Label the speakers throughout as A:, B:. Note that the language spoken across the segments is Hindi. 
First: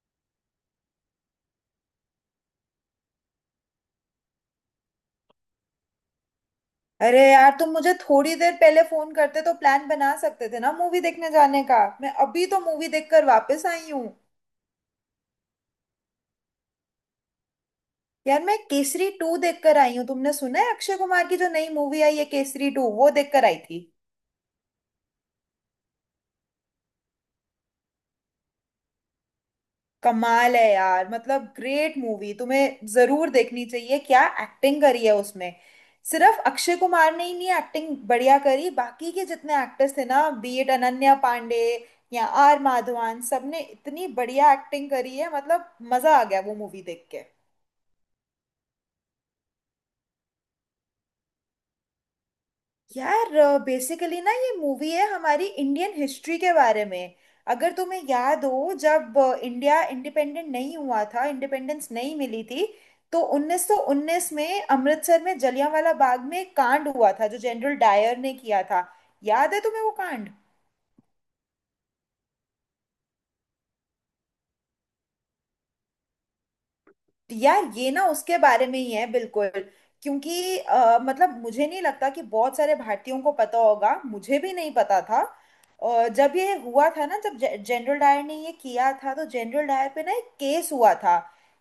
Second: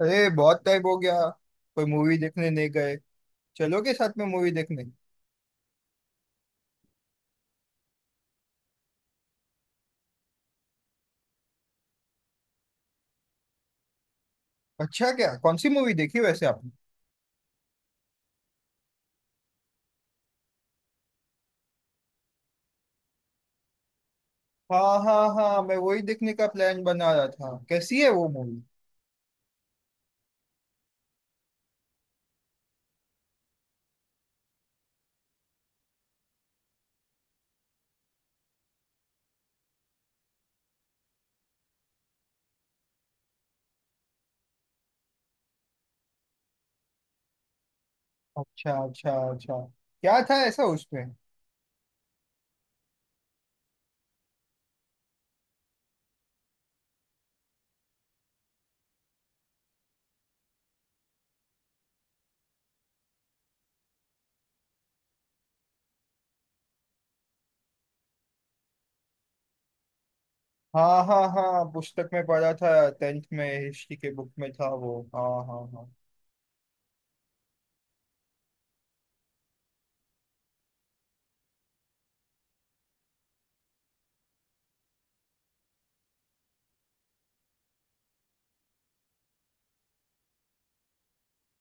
A: अरे बहुत टाइम हो गया। कोई मूवी देखने नहीं गए। चलोगे साथ में मूवी देखने।
B: अरे यार तुम मुझे थोड़ी देर पहले फोन करते तो प्लान बना सकते थे ना मूवी देखने जाने का। मैं अभी तो मूवी देखकर वापस आई हूँ।
A: अच्छा क्या कौन सी मूवी देखी वैसे आपने।
B: यार मैं केसरी टू देखकर आई हूँ। तुमने सुना है अक्षय कुमार की जो नई मूवी आई है केसरी टू, वो देखकर आई थी।
A: हाँ हाँ हाँ मैं वही देखने का प्लान बना रहा था। कैसी है वो मूवी।
B: कमाल है यार, मतलब ग्रेट मूवी, तुम्हें जरूर देखनी चाहिए। क्या एक्टिंग करी है उसमें! सिर्फ अक्षय कुमार ने ही नहीं एक्टिंग बढ़िया करी, बाकी के जितने एक्टर्स थे ना, बी इट अनन्या पांडे या आर माधवन, सबने इतनी बढ़िया एक्टिंग करी है। मतलब मजा आ गया वो मूवी देख के।
A: अच्छा अच्छा अच्छा। क्या था ऐसा उसमें।
B: यार बेसिकली ना ये मूवी है हमारी इंडियन हिस्ट्री के बारे में। अगर तुम्हें याद हो, जब इंडिया इंडिपेंडेंट नहीं हुआ था, इंडिपेंडेंस नहीं मिली थी, तो 1919 में अमृतसर में जलियांवाला बाग में एक कांड हुआ था जो जनरल डायर ने किया था। याद है तुम्हें वो कांड?
A: हाँ हाँ हाँ पुस्तक में पढ़ा था। टेंथ में हिस्ट्री के बुक में था वो। हाँ हाँ हाँ।
B: यार ये ना उसके बारे में ही है बिल्कुल। क्योंकि मतलब मुझे नहीं लगता कि बहुत सारे भारतीयों को पता होगा, मुझे भी नहीं पता था। और जब ये हुआ था ना, जब जनरल डायर ने ये किया था तो जनरल डायर पे ना एक केस हुआ था,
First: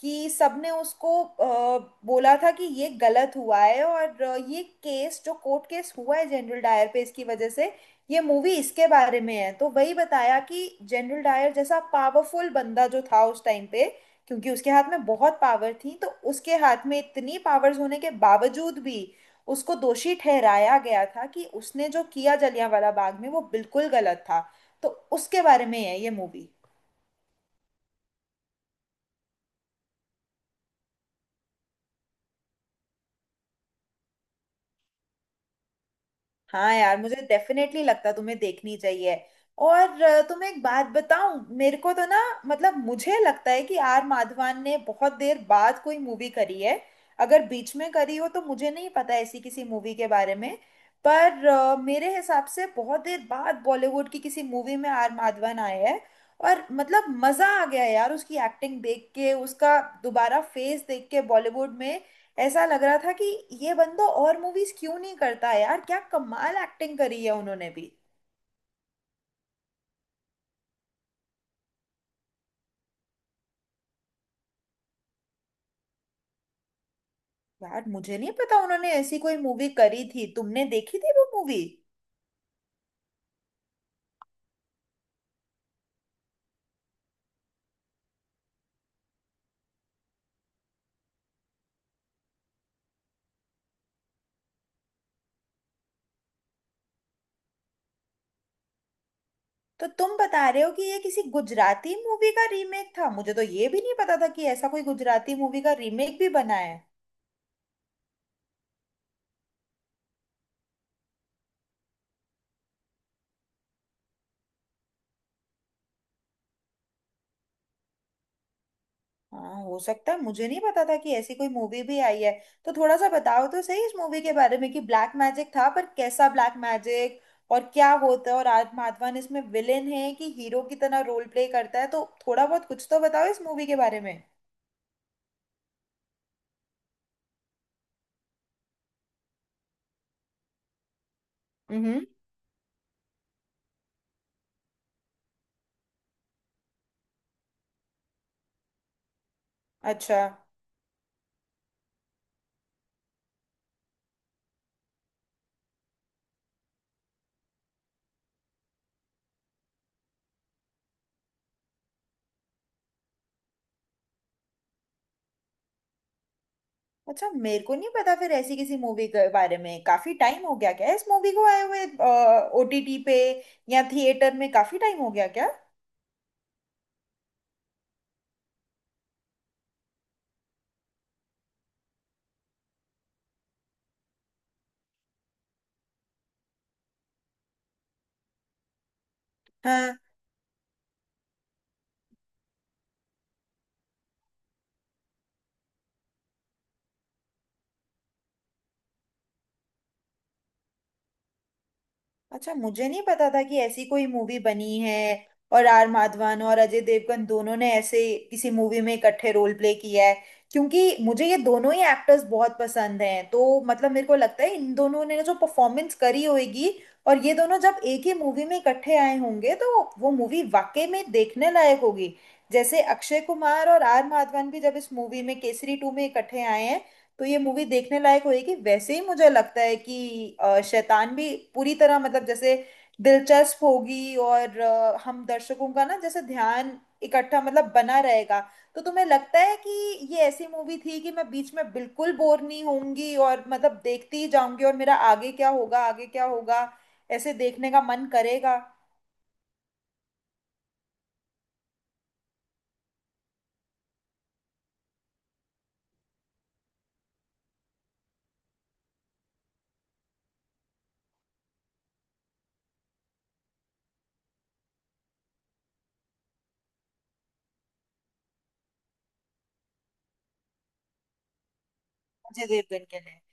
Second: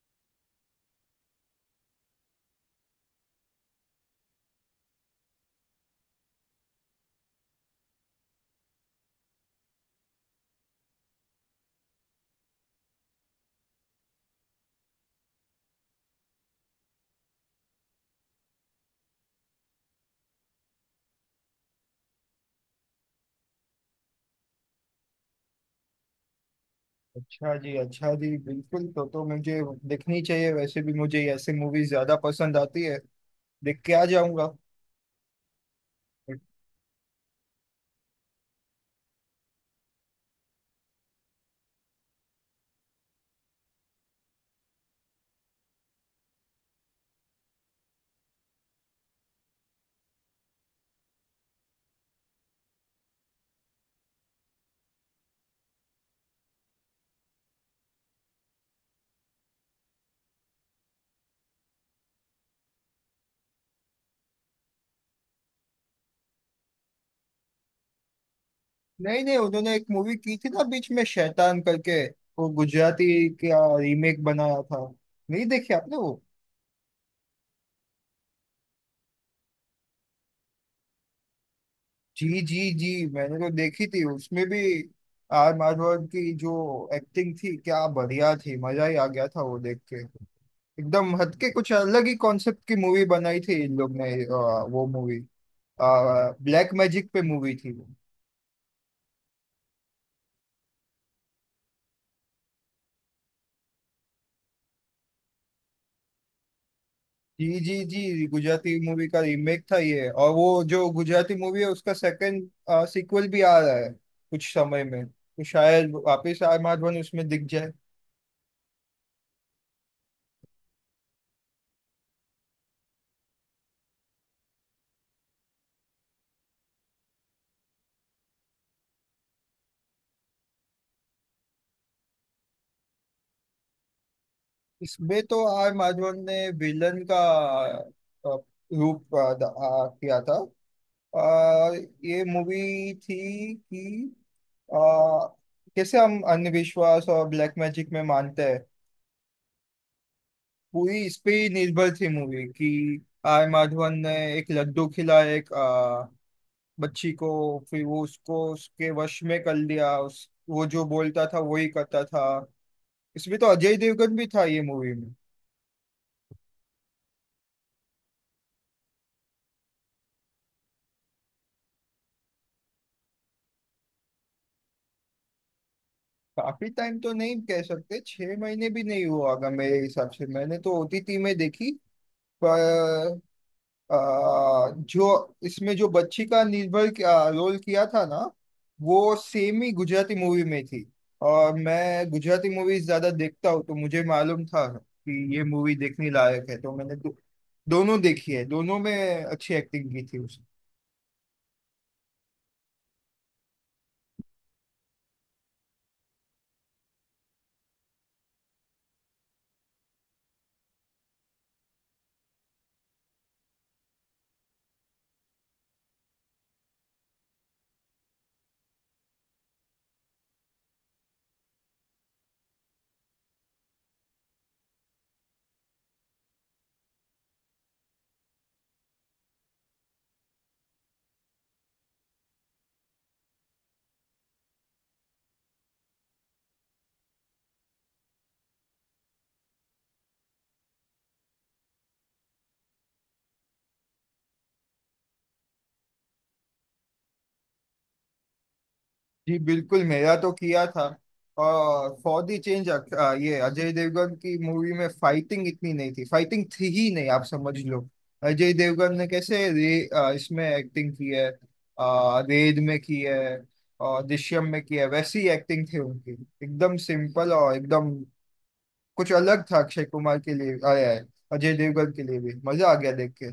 B: कि सबने उसको बोला था कि ये गलत हुआ है। और ये केस जो कोर्ट केस हुआ है जनरल डायर पे, इसकी वजह से ये मूवी इसके बारे में है। तो वही बताया कि जनरल डायर जैसा पावरफुल बंदा जो था उस टाइम पे, क्योंकि उसके हाथ में बहुत पावर थी, तो उसके हाथ में इतनी पावर्स होने के बावजूद भी उसको दोषी ठहराया गया था कि उसने जो किया जलियांवाला बाग में वो बिल्कुल गलत था। तो उसके बारे में है ये मूवी।
A: अच्छा जी अच्छा जी बिल्कुल। तो मुझे देखनी चाहिए। वैसे भी मुझे ऐसे मूवी ज्यादा पसंद आती है। देख के आ जाऊंगा।
B: हाँ यार, मुझे डेफिनेटली लगता तुम्हें देखनी चाहिए। और तुम्हें एक बात बताऊं, मेरे को तो ना मतलब मुझे लगता है कि आर माधवन ने बहुत देर बाद कोई मूवी करी है। अगर बीच में करी हो तो मुझे नहीं पता ऐसी किसी मूवी के बारे में। पर मेरे हिसाब से बहुत देर बाद बॉलीवुड की किसी मूवी में आर माधवन आए हैं। और मतलब मजा आ गया यार उसकी एक्टिंग देख के, उसका दोबारा फेस देख के बॉलीवुड में। ऐसा लग रहा था कि ये बंदा और मूवीज क्यों नहीं करता है यार, क्या कमाल एक्टिंग करी है उन्होंने भी।
A: नहीं नहीं उन्होंने एक मूवी की थी ना बीच में शैतान करके। वो गुजराती का रीमेक बनाया था। नहीं देखी आपने वो।
B: यार मुझे नहीं पता उन्होंने ऐसी कोई मूवी करी थी। तुमने देखी थी वो मूवी?
A: जी जी जी। मैंने तो देखी थी। उसमें भी आर माधवन की जो एक्टिंग थी क्या बढ़िया थी। मजा ही आ गया था वो देख के। एकदम हटके कुछ अलग ही कॉन्सेप्ट की मूवी बनाई थी इन लोग ने वो मूवी। ब्लैक मैजिक पे मूवी थी।
B: तो तुम बता रहे हो कि ये किसी गुजराती मूवी का रीमेक था। मुझे तो ये भी नहीं पता था कि ऐसा कोई गुजराती मूवी का रीमेक भी बना है।
A: जी जी जी। गुजराती मूवी का रीमेक था ये। और वो जो गुजराती मूवी है उसका सेकंड सीक्वल भी आ रहा है। कुछ समय में तो शायद वापस आर माधवन उसमें दिख जाए।
B: हाँ हो सकता है, मुझे नहीं पता था कि ऐसी कोई मूवी भी आई है। तो थोड़ा सा बताओ तो सही इस मूवी के बारे में कि ब्लैक मैजिक था पर कैसा ब्लैक मैजिक और क्या होता है, और आज माधवन इसमें विलेन है कि हीरो की तरह रोल प्ले करता है? तो थोड़ा बहुत कुछ तो बताओ इस मूवी के बारे में।
A: इसमें तो आर माधवन ने विलन का अ, रूप किया था। अ,
B: हम्म।
A: ये मूवी थी कि अ, कैसे हम अंधविश्वास और ब्लैक मैजिक में मानते हैं।
B: अच्छा
A: पूरी इस पे ही निर्भर थी मूवी कि आर माधवन ने एक लड्डू खिला एक बच्ची को। फिर वो उसको उसके वश में कर लिया। उस वो जो बोलता था वही करता था। इसमें तो अजय देवगन भी था ये मूवी में।
B: अच्छा मेरे को नहीं पता फिर ऐसी किसी मूवी के बारे में। काफी टाइम हो गया क्या इस मूवी को आए हुए? ओटीटी पे या थिएटर में, काफी टाइम हो गया क्या?
A: काफी टाइम तो नहीं कह सकते। 6 महीने भी नहीं हुआ होगा मेरे हिसाब से। मैंने तो ओटीटी में देखी। पर अ, जो इसमें जो बच्ची का रोल किया था ना वो सेम ही
B: हाँ।
A: गुजराती मूवी में थी। और मैं गुजराती मूवी ज्यादा देखता हूँ। तो मुझे मालूम था कि ये मूवी देखने लायक है। तो मैंने दोनों देखी है। दोनों में अच्छी एक्टिंग की थी उसने।
B: अच्छा मुझे नहीं पता था कि ऐसी कोई मूवी बनी है। और आर माधवन और अजय देवगन दोनों ने ऐसे किसी मूवी में इकट्ठे रोल प्ले किया है। क्योंकि मुझे ये दोनों ही एक्टर्स बहुत पसंद हैं, तो मतलब मेरे को लगता है इन दोनों ने जो परफॉर्मेंस करी होगी और ये दोनों जब एक ही मूवी में इकट्ठे आए होंगे, तो वो मूवी वाकई में देखने लायक होगी। जैसे अक्षय कुमार और आर माधवन भी जब इस मूवी में केसरी टू में इकट्ठे आए हैं, तो ये मूवी देखने लायक होगी, वैसे ही मुझे लगता है कि शैतान भी पूरी तरह मतलब जैसे दिलचस्प होगी और हम दर्शकों का ना जैसे ध्यान इकट्ठा मतलब बना रहेगा। तो तुम्हें लगता है कि ये ऐसी मूवी थी कि मैं बीच में बिल्कुल बोर नहीं होंगी और मतलब देखती ही जाऊंगी और मेरा आगे क्या होगा ऐसे देखने का मन करेगा?
A: जी बिल्कुल मेरा तो किया था। और फॉर द चेंज ये अजय देवगन की मूवी में फाइटिंग इतनी नहीं थी। फाइटिंग थी ही नहीं आप समझ लो। अजय देवगन ने कैसे रे, इसमें एक्टिंग की है, रेड में की है और दृश्यम में की है वैसी एक्टिंग थी उनकी। एकदम सिंपल और एकदम कुछ अलग था। अक्षय कुमार के लिए आया है, अजय देवगन के लिए भी
B: अजय
A: मजा आ
B: देवगन
A: गया
B: के
A: देख
B: लिए
A: के।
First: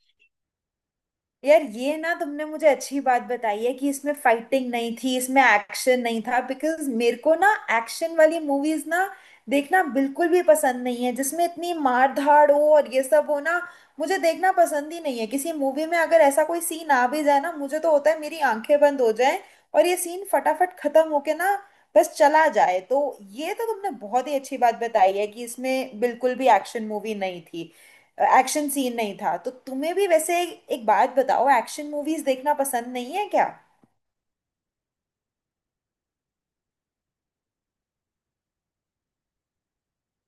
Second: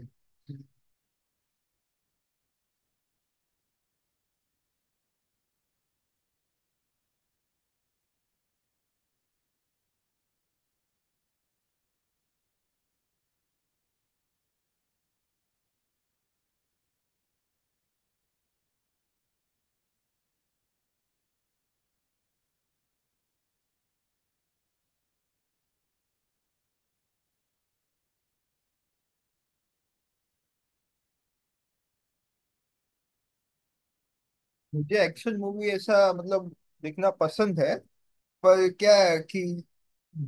B: यार, ये ना तुमने मुझे अच्छी बात बताई है कि इसमें फाइटिंग नहीं थी, इसमें एक्शन नहीं था। बिकॉज मेरे को ना एक्शन वाली मूवीज ना देखना बिल्कुल भी पसंद नहीं है, जिसमें इतनी मार धाड़ हो और ये सब हो ना। मुझे देखना पसंद ही नहीं है, किसी मूवी में अगर ऐसा कोई सीन आ भी जाए ना मुझे तो होता है मेरी आंखें बंद हो जाए और ये सीन फटाफट खत्म होके ना बस चला जाए। तो ये तो तुमने बहुत ही अच्छी बात बताई है कि इसमें बिल्कुल भी एक्शन मूवी नहीं थी, एक्शन सीन नहीं था। तो तुम्हें भी वैसे एक बात बताओ, एक्शन मूवीज देखना पसंद नहीं है क्या?
A: मुझे एक्शन मूवी ऐसा मतलब देखना पसंद है। पर क्या है कि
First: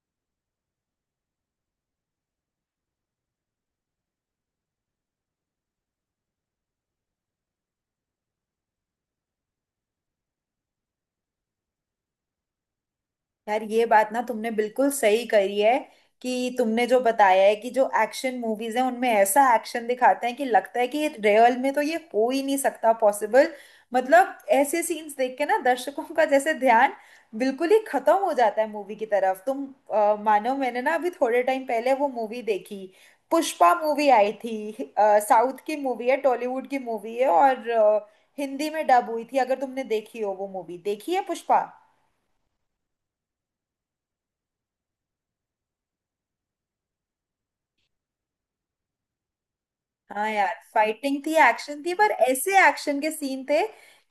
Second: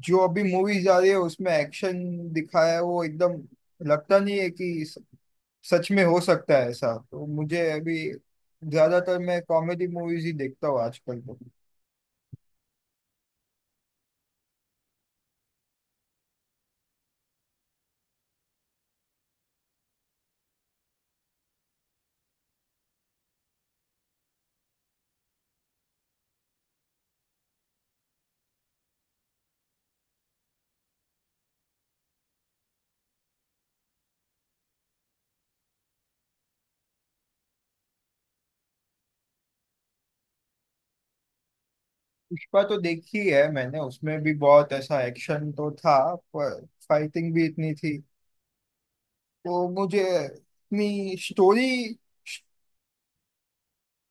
A: जो अभी मूवीज आ रही है उसमें एक्शन दिखाया है वो एकदम लगता नहीं है कि सच में हो सकता है ऐसा। तो मुझे अभी ज्यादातर मैं कॉमेडी मूवीज ही देखता हूँ आजकल तो।
B: यार ये बात ना तुमने बिल्कुल सही करी है कि तुमने जो बताया है कि जो एक्शन मूवीज हैं उनमें ऐसा एक्शन दिखाते हैं कि लगता है कि रियल में तो ये हो ही नहीं सकता पॉसिबल। मतलब ऐसे सीन्स देख के ना दर्शकों का जैसे ध्यान बिल्कुल ही खत्म हो जाता है मूवी की तरफ, तुम मानो मैंने ना अभी थोड़े टाइम पहले वो मूवी देखी, पुष्पा मूवी आई थी। साउथ की मूवी है, टॉलीवुड की मूवी है, और हिंदी में डब हुई थी। अगर तुमने देखी हो वो मूवी, देखी है पुष्पा?
A: पुष्पा तो देखी है मैंने। उसमें भी बहुत ऐसा एक्शन तो था पर फाइटिंग भी इतनी थी तो मुझे
B: हाँ यार,
A: इतनी
B: फाइटिंग थी
A: स्टोरी।
B: एक्शन थी पर ऐसे एक्शन के सीन थे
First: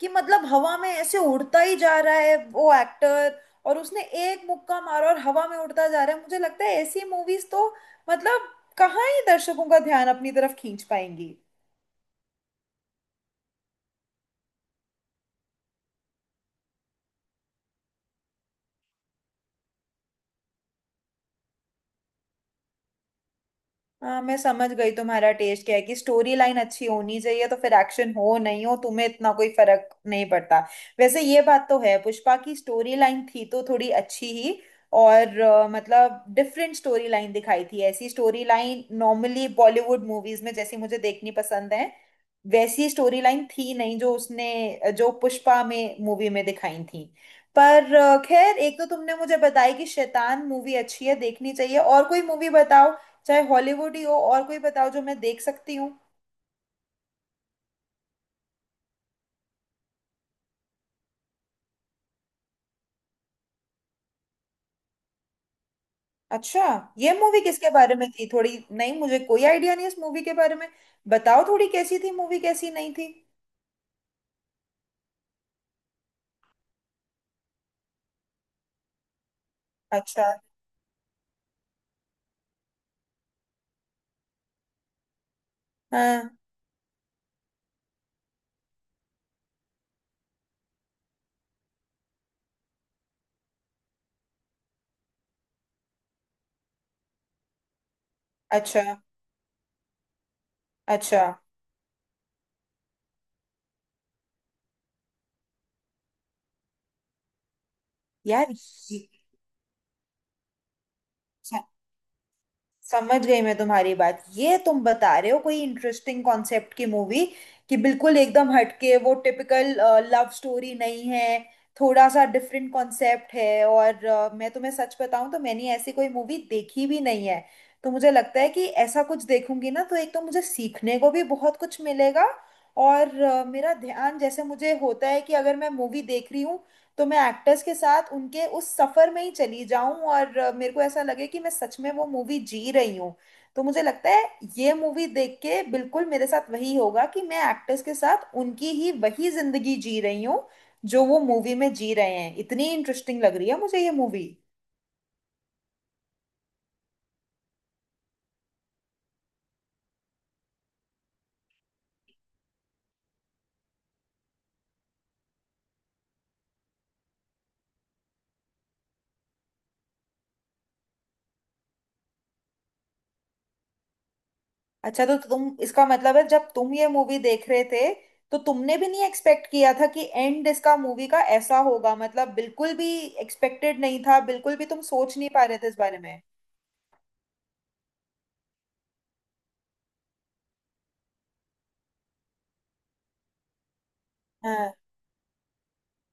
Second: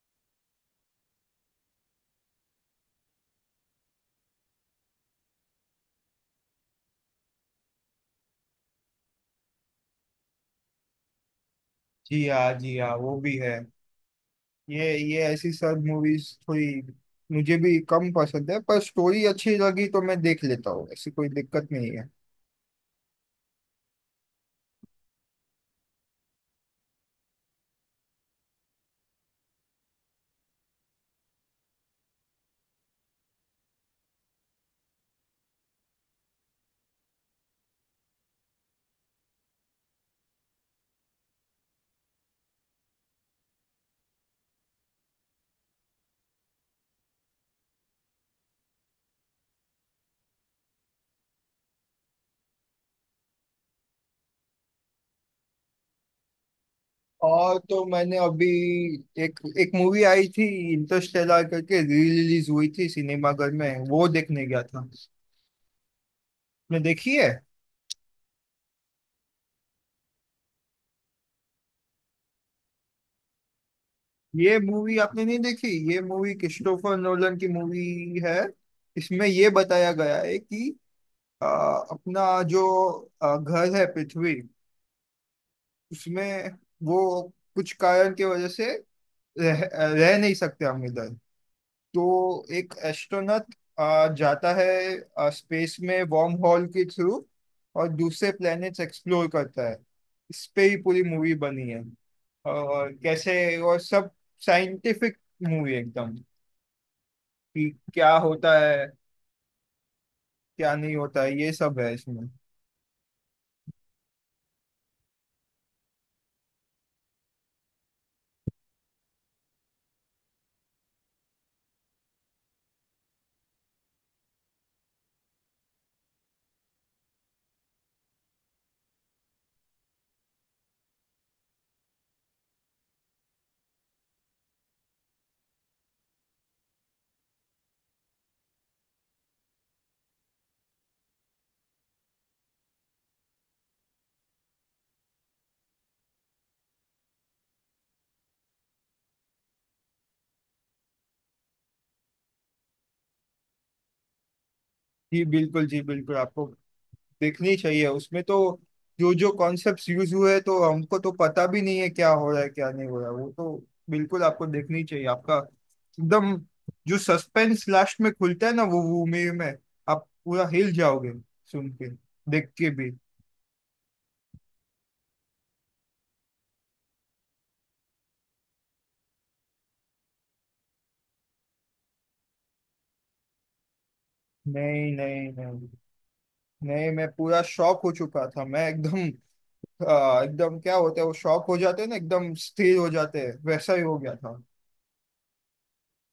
B: कि मतलब हवा में ऐसे उड़ता ही जा रहा है वो एक्टर, और उसने एक मुक्का मारा और हवा में उड़ता जा रहा है। मुझे लगता है ऐसी मूवीज तो मतलब कहाँ ही दर्शकों का ध्यान अपनी तरफ खींच पाएंगी।
A: जी हाँ जी हाँ वो भी है। ये ऐसी सब मूवीज थोड़ी मुझे भी कम पसंद है। पर स्टोरी अच्छी लगी तो मैं देख लेता हूँ। ऐसी कोई दिक्कत नहीं है।
B: हाँ मैं समझ गई तुम्हारा टेस्ट क्या है, कि स्टोरी लाइन अच्छी होनी चाहिए तो फिर एक्शन हो नहीं हो तुम्हें इतना कोई फर्क नहीं पड़ता। वैसे ये बात तो है, पुष्पा की स्टोरी लाइन थी तो थोड़ी अच्छी ही, और मतलब डिफरेंट स्टोरी लाइन दिखाई थी। ऐसी story line normally Bollywood movies में जैसी मुझे देखनी पसंद है वैसी स्टोरी लाइन थी नहीं, जो उसने जो पुष्पा में मूवी में दिखाई थी। पर खैर, एक तो तुमने मुझे बताई कि शैतान मूवी अच्छी है देखनी चाहिए, और कोई मूवी बताओ, चाहे हॉलीवुड ही हो, और कोई बताओ जो मैं देख सकती हूँ।
A: और तो मैंने अभी एक एक मूवी आई थी इंटरस्टेलर करके। री रिलीज हुई थी सिनेमाघर में। वो देखने गया था आपने।
B: अच्छा, ये
A: देखी
B: मूवी
A: है।
B: किसके बारे में थी? थोड़ी, नहीं मुझे कोई आइडिया नहीं इस मूवी के बारे में। बताओ थोड़ी कैसी थी मूवी, कैसी नहीं थी।
A: ये मूवी आपने नहीं देखी। ये मूवी क्रिस्टोफर नोलन की मूवी है। इसमें ये बताया गया
B: अच्छा।
A: है कि अ, अपना जो घर है पृथ्वी।
B: हाँ।
A: उसमें वो कुछ कारण की वजह से रह, रह नहीं सकते हम इधर। तो एक एस्ट्रोनॉट जाता है स्पेस में वॉर्म हॉल के थ्रू। और दूसरे प्लैनेट्स
B: अच्छा
A: एक्सप्लोर करता है। इस पे ही पूरी
B: अच्छा।
A: मूवी बनी है। और कैसे और सब साइंटिफिक मूवी एकदम। कि क्या
B: यार
A: होता है
B: ये-
A: क्या नहीं होता है ये सब है इसमें।
B: समझ गई मैं तुम्हारी बात, ये तुम बता रहे हो कोई इंटरेस्टिंग कॉन्सेप्ट की मूवी कि बिल्कुल एकदम हटके, वो टिपिकल लव स्टोरी नहीं है, थोड़ा सा डिफरेंट कॉन्सेप्ट है। और मैं तुम्हें सच बताऊं तो मैंने ऐसी कोई मूवी देखी भी नहीं है। तो मुझे लगता है कि ऐसा कुछ देखूंगी ना तो एक तो मुझे सीखने को भी बहुत कुछ मिलेगा, और मेरा ध्यान जैसे मुझे होता है कि अगर मैं मूवी देख रही हूँ तो मैं एक्टर्स के साथ उनके उस सफर में ही चली जाऊं, और मेरे को ऐसा लगे कि मैं सच में वो मूवी जी रही हूं। तो मुझे लगता है ये मूवी देख के बिल्कुल मेरे साथ वही होगा कि मैं एक्टर्स के साथ उनकी ही वही जिंदगी जी रही हूँ जो वो मूवी में जी रहे हैं। इतनी इंटरेस्टिंग लग रही है मुझे ये मूवी।
A: जी बिल्कुल आपको देखनी चाहिए। उसमें तो जो जो कॉन्सेप्ट्स यूज हुए हैं, तो हमको तो पता भी नहीं है क्या हो रहा है क्या नहीं हो रहा है। वो तो बिल्कुल आपको देखनी चाहिए। आपका एकदम जो सस्पेंस लास्ट में खुलता है ना वो मूवी में आप पूरा हिल जाओगे सुन के, देख के भी।
B: अच्छा तो तुम इसका मतलब है जब तुम ये मूवी देख रहे थे तो तुमने भी नहीं एक्सपेक्ट किया था कि एंड इसका मूवी का ऐसा होगा, मतलब बिल्कुल भी एक्सपेक्टेड नहीं था, बिल्कुल भी तुम
A: नहीं
B: सोच नहीं
A: नहीं
B: पा रहे
A: नहीं।
B: थे इस बारे में।
A: नहीं मैं पूरा शॉक हो चुका था। मैं एकदम एकदम क्या होता है वो शॉक हो जाते हैं ना, एकदम स्थिर हो जाते हैं, वैसा ही हो गया था।
B: हाँ।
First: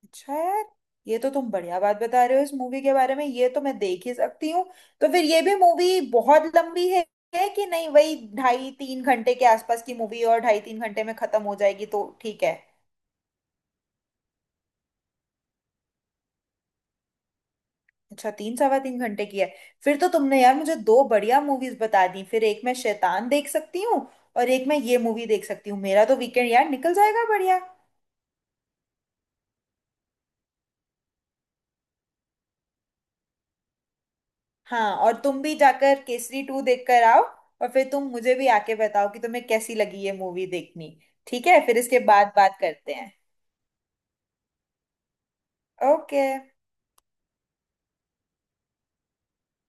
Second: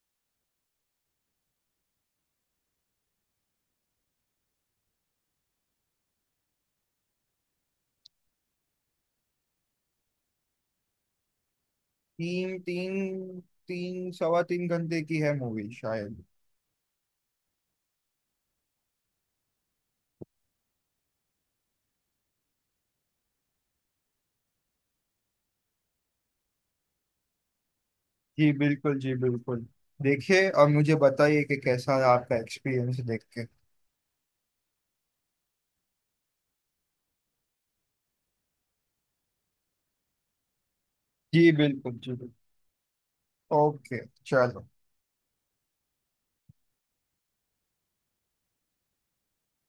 B: अच्छा यार, ये तो तुम बढ़िया बात बता रहे हो इस मूवी के बारे में, ये तो मैं देख ही सकती हूँ। तो फिर ये भी मूवी बहुत लंबी है कि नहीं, वही ढाई तीन घंटे के आसपास की मूवी, और ढाई तीन घंटे में खत्म हो जाएगी तो ठीक है।
A: तीन तीन तीन 3¼ घंटे की है मूवी शायद।
B: अच्छा तीन सवा तीन घंटे की है। फिर तो तुमने यार मुझे दो बढ़िया मूवीज बता दी, फिर एक मैं शैतान देख सकती हूँ और एक मैं ये मूवी देख सकती हूँ, मेरा तो वीकेंड यार निकल जाएगा बढ़िया।
A: जी बिल्कुल जी बिल्कुल। देखिए और मुझे बताइए कि कैसा है आपका एक्सपीरियंस देख के।
B: हाँ और तुम भी जाकर केसरी टू देख कर आओ, और फिर तुम मुझे भी आके बताओ कि तुम्हें कैसी लगी ये मूवी देखनी। ठीक
A: जी
B: है? फिर
A: बिल्कुल
B: इसके
A: जी बिल्कुल।
B: बाद बात करते हैं।
A: ओके चलो।
B: ओके।